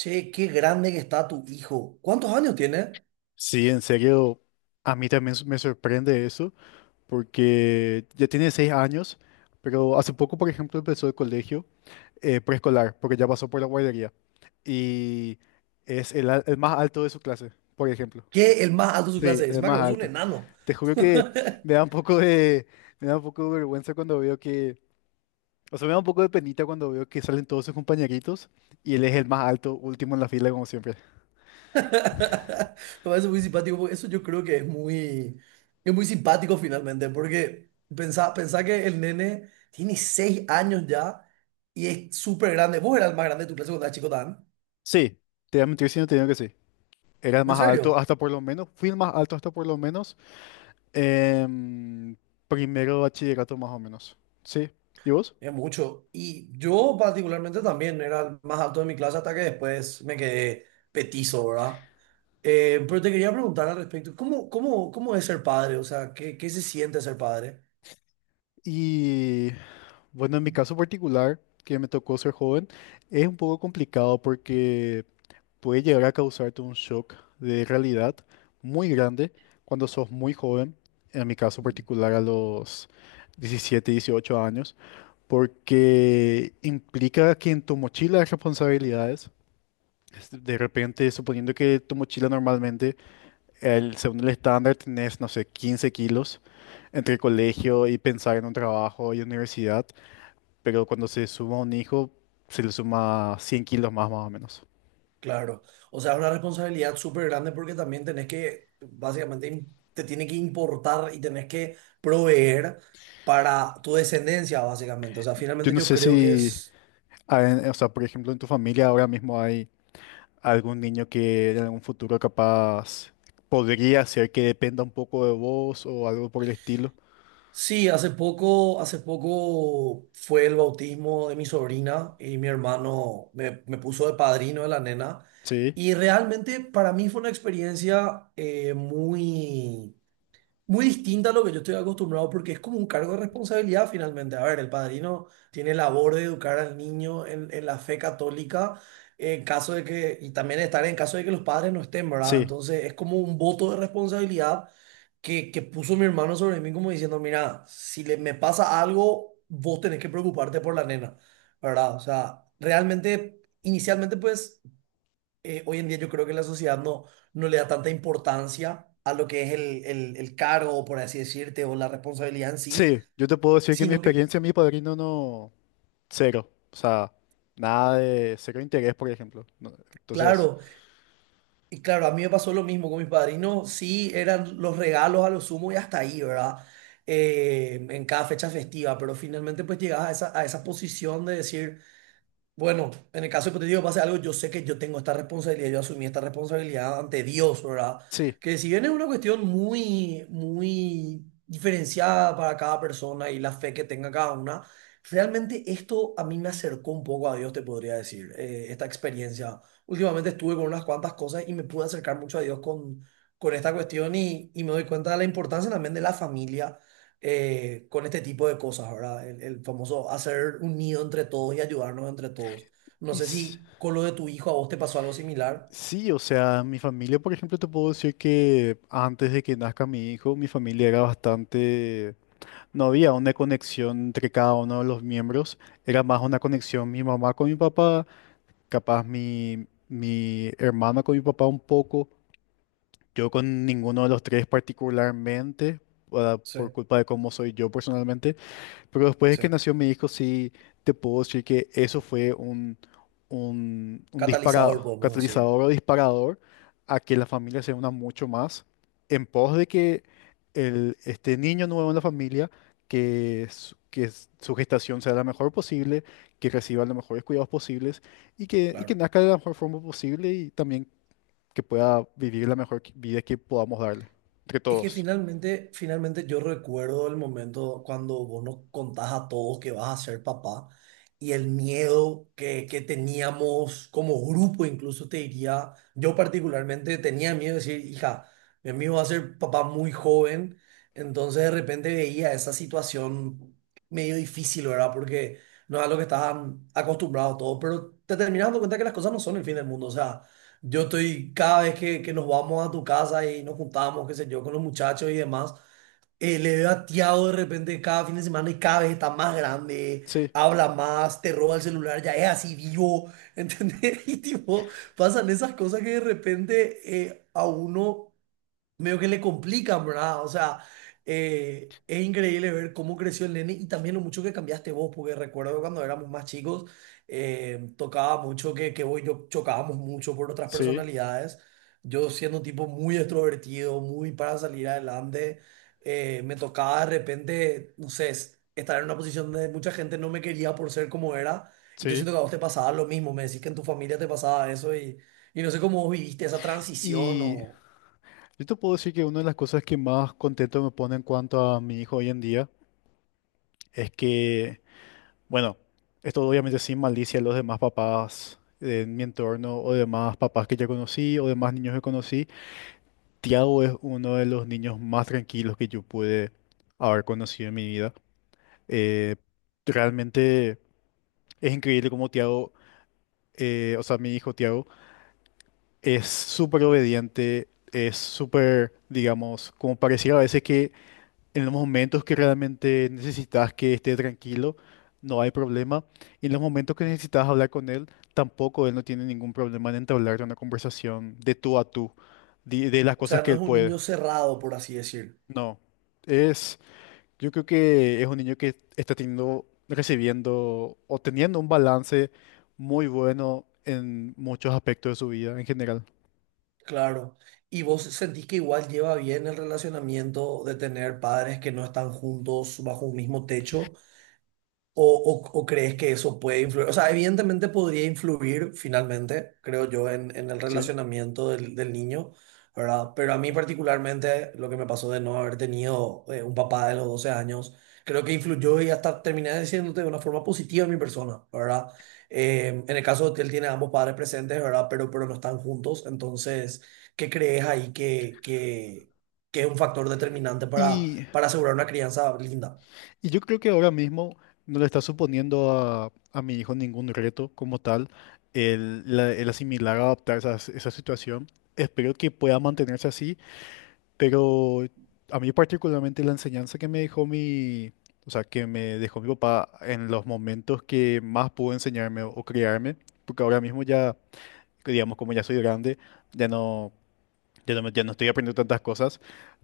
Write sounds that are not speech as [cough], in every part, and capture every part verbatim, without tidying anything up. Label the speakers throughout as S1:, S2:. S1: Che, qué grande que está tu hijo. ¿Cuántos años tiene?
S2: Sí, en serio, a mí también s- me sorprende eso, porque ya tiene seis años, pero hace poco, por ejemplo, empezó el colegio eh, preescolar, porque ya pasó por la guardería, y es el, al- el más alto de su clase, por ejemplo.
S1: Que el más alto de su
S2: Sí,
S1: clase es.
S2: el
S1: Encima que
S2: más
S1: vos sos un
S2: alto.
S1: enano.
S2: Te juro
S1: [laughs]
S2: que me da un poco de, me da un poco de vergüenza cuando veo que, o sea, me da un poco de penita cuando veo que salen todos sus compañeritos y él es el más alto, último en la fila, como siempre.
S1: Me parece muy simpático, porque eso yo creo que es muy, es muy simpático finalmente, porque pensá, pensá que el nene tiene seis años ya y es súper grande. Vos eras el más grande de tu clase cuando eras chico, tan.
S2: Sí, te voy a mentir si no te digo que sí. Era el
S1: En
S2: más alto
S1: serio,
S2: hasta por lo menos, fui el más alto hasta por lo menos em, primero de bachillerato más o menos. Sí, ¿y vos?
S1: es mucho. Y yo particularmente también era el más alto de mi clase hasta que después me quedé petizo, ¿verdad? Eh, pero te quería preguntar al respecto, ¿cómo, cómo, cómo es ser padre? O sea, ¿qué, qué se siente ser padre?
S2: Y bueno, en mi caso particular, que me tocó ser joven, es un poco complicado porque puede llegar a causarte un shock de realidad muy grande cuando sos muy joven, en mi caso particular a los diecisiete, dieciocho años, porque implica que en tu mochila hay responsabilidades. Es- De repente, suponiendo que tu mochila normalmente, el, según el estándar, tenés, no sé, quince kilos entre colegio y pensar en un trabajo y universidad, pero cuando se suma un hijo, se le suma cien kilos más, más o menos.
S1: Claro, o sea, es una responsabilidad súper grande porque también tenés que, básicamente, im- te tiene que importar y tenés que proveer para tu descendencia, básicamente. O sea,
S2: Yo
S1: finalmente
S2: no
S1: yo
S2: sé
S1: creo que
S2: si,
S1: es...
S2: ah, en- o sea, por ejemplo, en tu familia ahora mismo hay algún niño que en algún futuro capaz podría ser que dependa un poco de vos o algo por el estilo.
S1: Sí, hace poco, hace poco fue el bautismo de mi sobrina y mi hermano me, me puso de padrino de la nena.
S2: Sí,
S1: Y realmente para mí fue una experiencia eh, muy muy distinta a lo que yo estoy acostumbrado porque es como un cargo de responsabilidad finalmente. A ver, el padrino tiene labor de educar al niño en, en la fe católica en caso de que, y también estar en caso de que los padres no estén, ¿verdad?
S2: sí,
S1: Entonces es como un voto de responsabilidad que, que puso mi hermano sobre mí como diciendo, mira, si le, me pasa algo, vos tenés que preocuparte por la nena, ¿verdad? O sea, realmente, inicialmente pues eh, hoy en día yo creo que la sociedad no, no le da tanta importancia a lo que es el, el, el cargo, por así decirte, o la responsabilidad en sí,
S2: sí. Yo te puedo decir que en mi
S1: sino que,
S2: experiencia, mi padrino no. Cero. O sea, nada de cero interés, por ejemplo. No. Entonces,
S1: claro, y claro, a mí me pasó lo mismo con mis padrinos, sí, eran los regalos a lo sumo y hasta ahí, ¿verdad? Eh, en cada fecha festiva, pero finalmente pues llegabas a esa, a esa posición de decir... Bueno, en el caso hipotético pase algo, yo sé que yo tengo esta responsabilidad, yo asumí esta responsabilidad ante Dios, ¿verdad?
S2: sí.
S1: Que si bien es una cuestión muy, muy diferenciada para cada persona y la fe que tenga cada una, realmente esto a mí me acercó un poco a Dios, te podría decir, eh, esta experiencia. Últimamente estuve con unas cuantas cosas y me pude acercar mucho a Dios con, con esta cuestión y, y me doy cuenta de la importancia también de la familia eh, con este tipo de cosas, ¿verdad? El, el famoso hacer un nido entre todos y ayudarnos entre todos. No
S2: Y
S1: sé
S2: s-
S1: si con lo de tu hijo a vos te pasó algo similar.
S2: sí, o sea, mi familia, por ejemplo, te puedo decir que antes de que nazca mi hijo, mi familia era bastante... No había una conexión entre cada uno de los miembros. Era más una conexión mi mamá con mi papá, capaz mi, mi hermana con mi papá un poco. Yo con ninguno de los tres particularmente, ah,
S1: Sí,
S2: por culpa de cómo soy yo personalmente. Pero después de
S1: sí.
S2: que nació mi hijo, sí te puedo decir que eso fue un, un, un
S1: Catalizador,
S2: disparador,
S1: podemos decir.
S2: catalizador o disparador a que la familia se una mucho más en pos de que el, este niño nuevo en la familia, que, su- que s- su gestación sea la mejor posible, que reciba los mejores cuidados posibles y que, y que
S1: Claro.
S2: nazca de la mejor forma posible y también que pueda vivir la mejor qui- vida que podamos darle, entre
S1: Es que
S2: todos.
S1: finalmente, finalmente yo recuerdo el momento cuando vos nos contás a todos que vas a ser papá y el miedo que, que teníamos como grupo, incluso te diría, yo particularmente tenía miedo de decir, hija, mi amigo va a ser papá muy joven, entonces de repente veía esa situación medio difícil, ¿verdad? Porque no es a lo que estaban acostumbrados todos, pero te terminas dando cuenta que las cosas no son el fin del mundo, o sea... Yo estoy, cada vez que, que nos vamos a tu casa y nos juntamos, qué sé yo, con los muchachos y demás, eh, le veo a Tiago de repente cada fin de semana y cada vez está más grande,
S2: Sí,
S1: habla más, te roba el celular, ya es así vivo, ¿entendés? [laughs] Y tipo, pasan esas cosas que de repente eh, a uno medio que le complican, ¿verdad? O sea, eh, es increíble ver cómo creció el nene y también lo mucho que cambiaste vos, porque recuerdo cuando éramos más chicos, eh, tocaba mucho que, que vos y yo chocábamos mucho por otras
S2: sí,
S1: personalidades. Yo siendo un tipo muy extrovertido, muy para salir adelante, eh, me tocaba de repente, no sé, es- estar en una posición donde mucha gente no me quería por ser como era. Y yo
S2: sí.
S1: siento que a vos te pasaba lo mismo, me decís que en tu familia te pasaba eso y, y no sé cómo vos viviste esa transición
S2: Y
S1: o...
S2: Yo te puedo decir que una de las cosas que más contento me pone en cuanto a mi hijo hoy en día es que, bueno, esto obviamente sin malicia a los demás papás de mi entorno o demás papás que ya conocí o demás niños que conocí, Tiago es uno de los niños más tranquilos que yo pude haber conocido en mi vida. Eh, Realmente es increíble cómo Tiago, eh, o sea, mi hijo Tiago, es súper obediente, es súper, digamos, como pareciera a veces que en los momentos que realmente necesitas que esté tranquilo, no hay problema. Y en los momentos que necesitas hablar con él, tampoco él no tiene ningún problema en entablar una conversación de tú a tú, de, de las
S1: O sea,
S2: cosas que
S1: no es
S2: él
S1: un
S2: puede.
S1: niño cerrado, por así decir.
S2: No. Es, yo creo que es un niño que está teniendo, recibiendo o teniendo un balance muy bueno en muchos aspectos de su vida en general.
S1: Claro. Y vos sentís que igual lleva bien el relacionamiento de tener padres que no están juntos bajo un mismo techo, O, o- o crees que eso puede influir? O sea, evidentemente podría influir finalmente, creo yo, en, en el
S2: ¿Sí?
S1: relacionamiento del, del niño, ¿verdad? Pero a mí particularmente lo que me pasó de no haber tenido eh, un papá de los doce años, creo que influyó y hasta terminé diciéndote de una forma positiva en mi persona, ¿verdad? Eh, en el caso de que él tiene a ambos padres presentes, ¿verdad? Pero, pero no están juntos, entonces, ¿qué crees ahí que, que, que es un factor determinante para,
S2: Y
S1: para asegurar una crianza linda?
S2: Y yo creo que ahora mismo no le está suponiendo a, a mi hijo ningún reto como tal el, la- el asimilar, adaptar esa, esa situación. Espero que pueda mantenerse así, pero a mí particularmente la enseñanza que me dejó mi, o sea, que me dejó mi papá en los momentos que más pudo enseñarme o criarme, porque ahora mismo ya, digamos, como ya soy grande, ya no, ya no, me- ya no estoy aprendiendo tantas cosas.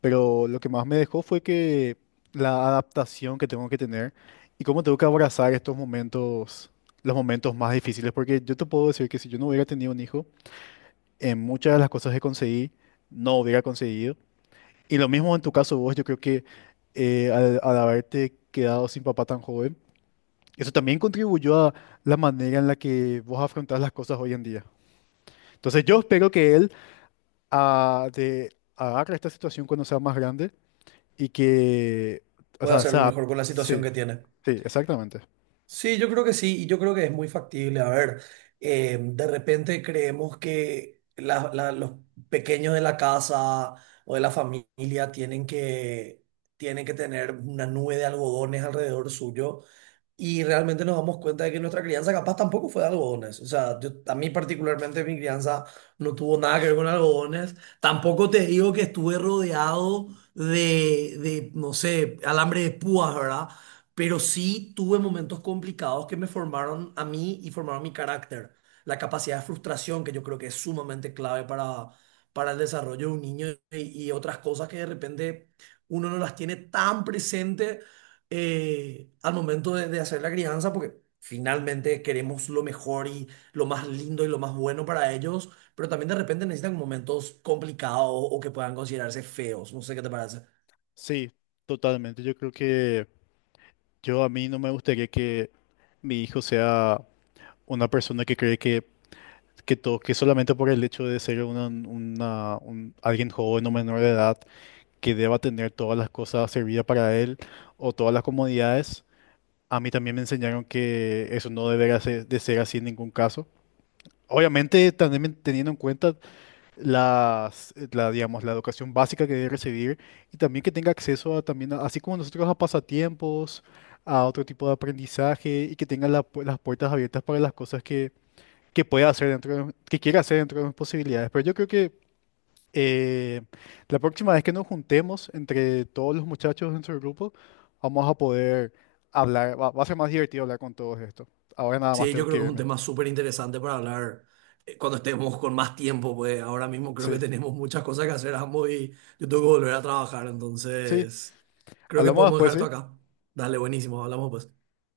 S2: Pero lo que más me dejó fue que la adaptación que tengo que tener y cómo tengo que abrazar estos momentos, los momentos más difíciles, porque yo te puedo decir que si yo no hubiera tenido un hijo, en muchas de las cosas que conseguí, no hubiera conseguido. Y lo mismo en tu caso vos, yo creo que eh, al, al haberte quedado sin papá tan joven, eso también contribuyó a la manera en la que vos afrontás las cosas hoy en día. Entonces yo espero que él ah, de, agarre esta situación cuando sea más grande. Y que, o
S1: Puede
S2: sea, se
S1: hacerlo
S2: adap-
S1: mejor con la
S2: sí,
S1: situación que tiene.
S2: sí, exactamente.
S1: Sí, yo creo que sí, y yo creo que es muy factible. A ver, eh, de repente creemos que la- la- los pequeños de la casa o de la familia tienen que, tienen que tener una nube de algodones alrededor suyo. Y realmente nos damos cuenta de que nuestra crianza capaz tampoco fue de algodones. O sea, yo, a mí particularmente mi crianza no tuvo nada que ver con algodones. Tampoco te digo que estuve rodeado de, de no sé, alambre de púas, ¿verdad? Pero sí tuve momentos complicados que me formaron a mí y formaron mi carácter. La capacidad de frustración, que yo creo que es sumamente clave para, para el desarrollo de un niño y, y otras cosas que de repente uno no las tiene tan presente eh, al momento de, de hacer la crianza, porque finalmente queremos lo mejor y lo más lindo y lo más bueno para ellos, pero también de repente necesitan momentos complicados o que puedan considerarse feos. No sé qué te parece.
S2: Sí, totalmente. Yo creo que yo a mí no me gustaría que mi hijo sea una persona que cree que, que todo, que solamente por el hecho de ser una, una- un- alguien joven o menor de edad, que deba tener todas las cosas servidas para él o todas las comodidades. A mí también me enseñaron que eso no debería ser- de ser así en ningún caso. Obviamente, también teniendo en cuenta las, la, digamos, la educación básica que debe recibir y también que tenga acceso a, también, a- así como nosotros, a pasatiempos, a otro tipo de aprendizaje y que tenga la pu- las puertas abiertas para las cosas que, que pueda hacer dentro de, que quiera hacer dentro de mis posibilidades. Pero yo creo que eh, la próxima vez que nos juntemos entre todos los muchachos dentro del grupo, vamos a poder hablar, va, va a ser más divertido hablar con todos esto. Ahora nada más
S1: Sí, yo
S2: tengo
S1: creo
S2: que
S1: que es un
S2: irme.
S1: tema súper interesante para hablar eh, cuando estemos con más tiempo, pues ahora mismo creo que
S2: Sí,
S1: tenemos muchas cosas que hacer ambos y yo tengo que volver a trabajar,
S2: sí,
S1: entonces creo que
S2: hablamos
S1: podemos
S2: después,
S1: dejar esto
S2: ¿sí?
S1: acá. Dale, buenísimo, hablamos pues.